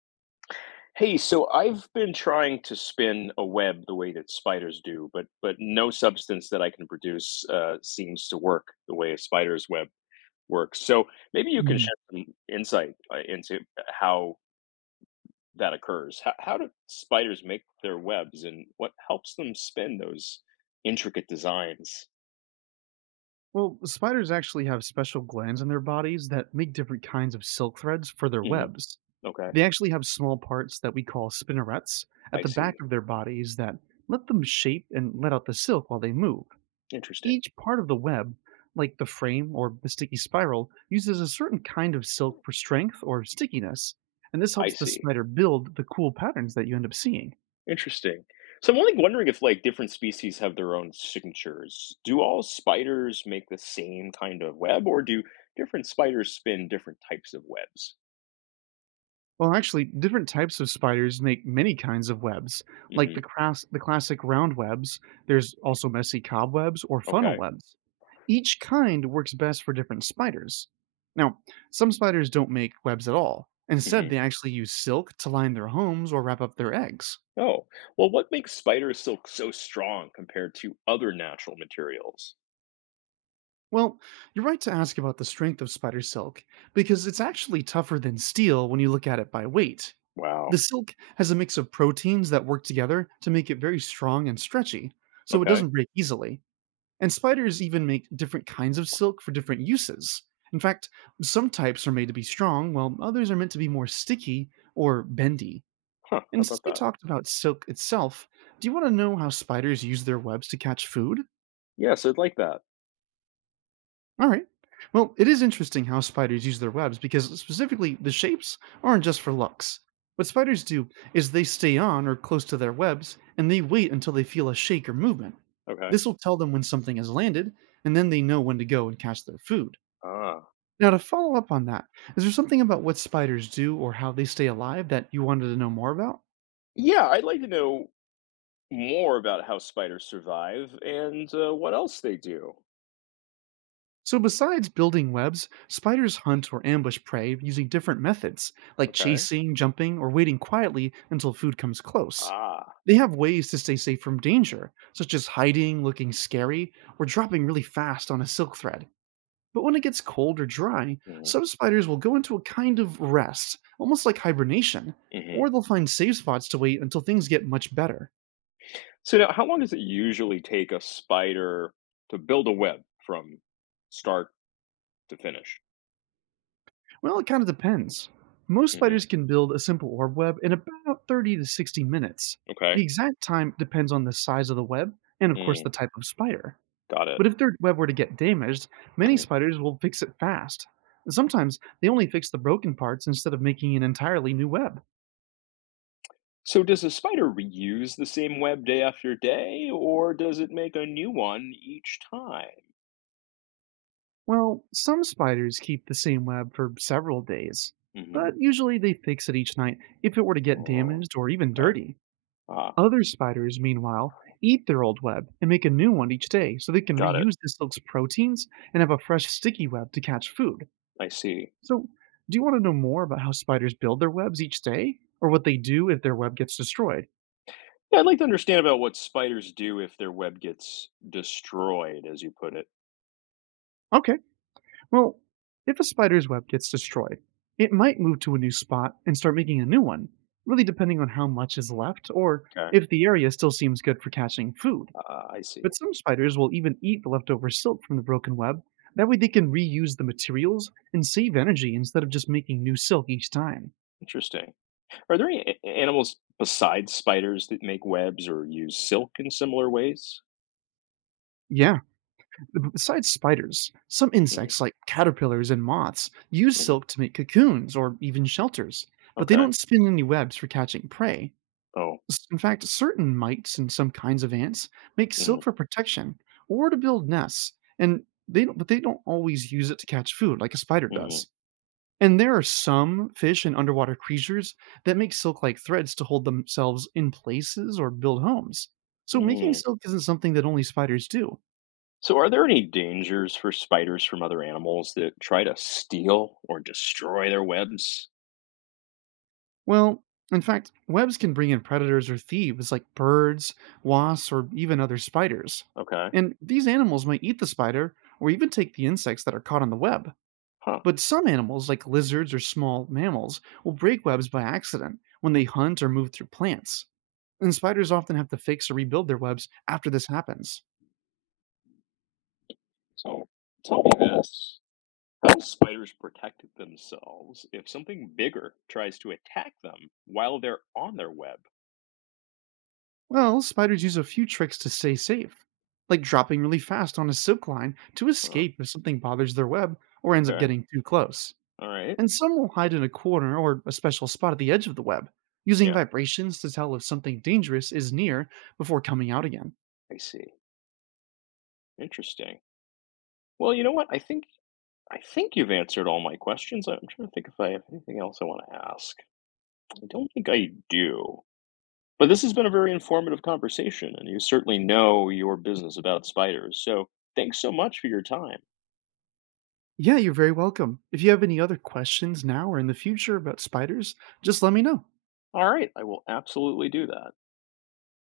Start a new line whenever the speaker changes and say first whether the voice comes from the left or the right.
left: Hey, so I've been trying to spin a web the way that spiders do, but no substance that I can produce seems to work the way a spider's web works. So maybe you can
right: Mhm.
left: shed some insight into how that occurs. How do spiders make their webs, and what helps them spin those intricate designs?
right: Well, spiders actually have special glands in their bodies that make different kinds of silk threads for their
left: Hmm.
right: webs.
left: Okay.
right: They actually have small parts that we call spinnerets at
left: I
right: the back
left: see.
right: of their bodies that let them shape and let out the silk while they move.
left: Interesting.
right: Each part of the web, like the frame or the sticky spiral, uses a certain kind of silk for strength or stickiness, and this
left: I
right: helps the
left: see.
right: spider build the cool patterns that you end up seeing.
left: Interesting. So I'm only wondering if like different species have their own signatures. Do all spiders make the same kind of web, or do different spiders spin different types of webs?
right: Well, actually, different types of spiders make many kinds of webs, like
left: Hmm.
right: the classic round webs. There's also messy cobwebs or funnel
left: Okay.
right: webs. Each kind works best for different spiders. Now, some spiders don't make webs at all. Instead, they
left: Hmm.
right: actually use silk to line their homes or wrap up their eggs.
left: Oh, well, what makes spider silk so strong compared to other natural materials?
right: Well, you're right to ask about the strength of spider silk, because it's actually tougher than steel when you look at it by weight.
left: Wow.
right: The silk has a mix of proteins that work together to make it very strong and stretchy, so it
left: Okay.
right: doesn't break easily. And spiders even make different kinds of silk for different uses. In fact, some types are made to be strong, while others are meant to be more sticky or bendy.
left: Huh. How
right: And since
left: about
right: we
left: that?
right: talked about silk itself, do you want to know how spiders use their webs to catch food?
left: Yes, I'd like that.
right: All right. Well, it is interesting how spiders use their webs because specifically the shapes aren't just for looks. What spiders do is they stay on or close to their webs and they wait until they feel a shake or movement.
left: Okay.
right: This will tell them when something has landed, and then they know when to go and catch their food.
left: Ah.
right: Now, to follow up on that, is there something about what spiders do or how they stay alive that you wanted to know more about?
left: Yeah, I'd like to know more about how spiders survive and what else they do.
right: So, besides building webs, spiders hunt or ambush prey using different methods, like
left: Okay.
right: chasing, jumping, or waiting quietly until food comes close.
left: Ah.
right: They have ways to stay safe from danger, such as hiding, looking scary, or dropping really fast on a silk thread. But when it gets cold or dry, some
left: Mm-hmm.
right: spiders will go into a kind of rest, almost like hibernation, or
left: Mhm.
right: they'll find safe spots to wait until things get much better.
left: So now how long does it usually take a spider to build a web from start to finish?
right: Well, it kind of depends. Most spiders
left: Hmm.
right: can build a simple orb web in about 30 to 60 minutes.
left: Okay.
right: The exact time depends on the size of the web and, of course, the
left: Mm,
right: type of spider.
left: got it.
right: But if their web were to get damaged, many
left: Hmm.
right: spiders will fix it fast. Sometimes they only fix the broken parts instead of making an entirely new web.
left: So does a spider reuse the same web day after day, or does it make a new one each time?
right: Well, some spiders keep the same web for several days,
left: Hmm.
right: but usually they fix it each night if it were to get
left: Oh,
right: damaged or even
left: okay.
right: dirty.
left: Ah,
right: Other spiders, meanwhile, eat their old web and make a new one each day so they can
left: got it.
right: reuse the silk's proteins and have a fresh sticky web to catch food.
left: I see.
right: So, do you want to know more about how spiders build their webs each day or what they do if their web gets destroyed?
left: Yeah, I'd like to understand about what spiders do if their web gets destroyed, as you put it.
right: Okay, well, if a spider's web gets destroyed, it might move to a new spot and start making a new one, really depending on how much is left or
left: Okay.
right: if the area still seems good for catching food.
left: Ah, I see.
right: But some spiders will even eat the leftover silk from the broken web. That way, they can reuse the materials and save energy instead of just making new silk each time.
left: Interesting. Are there any animals besides spiders that make webs or use silk in similar ways?
right: Yeah, besides spiders, some
left: Hmm.
right: insects like caterpillars and moths use
left: Hmm.
right: silk to make cocoons or even shelters, but they
left: Okay.
right: don't spin any webs for catching prey.
left: Oh.
right: In fact, certain mites and some kinds of ants make
left: Hmm.
right: silk for protection or to build nests, and they don't, but they don't always use it to catch food like a spider
left: Hmm.
right: does. And there are some fish and underwater creatures that make silk like threads to hold themselves in places or build homes. So making
left: Mm.
right: silk isn't something that only spiders do.
left: So, are there any dangers for spiders from other animals that try to steal or destroy their webs?
right: Well, in fact, webs can bring in predators or thieves like birds, wasps, or even other spiders.
left: Okay.
right: And these animals might eat the spider or even take the insects that are caught on the web.
left: Huh.
right: But some animals, like lizards or small mammals, will break webs by accident when they hunt or move through plants. And spiders often have to fix or rebuild their webs after this happens.
left: So, tell me this. How do spiders protect themselves if something bigger tries to attack them while they're on their web?
right: Well, spiders use a few tricks to stay safe, like dropping really fast on a silk line to
left: Huh.
right: escape if something bothers their web or ends up
left: Okay.
right: getting too close.
left: All right.
right: And some will hide in a corner or a special spot at the edge of the web, using
left: Yeah,
right: vibrations to tell if something dangerous is near before coming out again.
left: I see. Interesting. Well, you know what? I think you've answered all my questions. I'm trying to think if I have anything else I want to ask. I don't think I do. But this has been a very informative conversation, and you certainly know your business about spiders. So thanks so much for your time.
right: Yeah, you're very welcome. If you have any other questions now or in the future about spiders, just let me know.
left: All right, I will absolutely do that.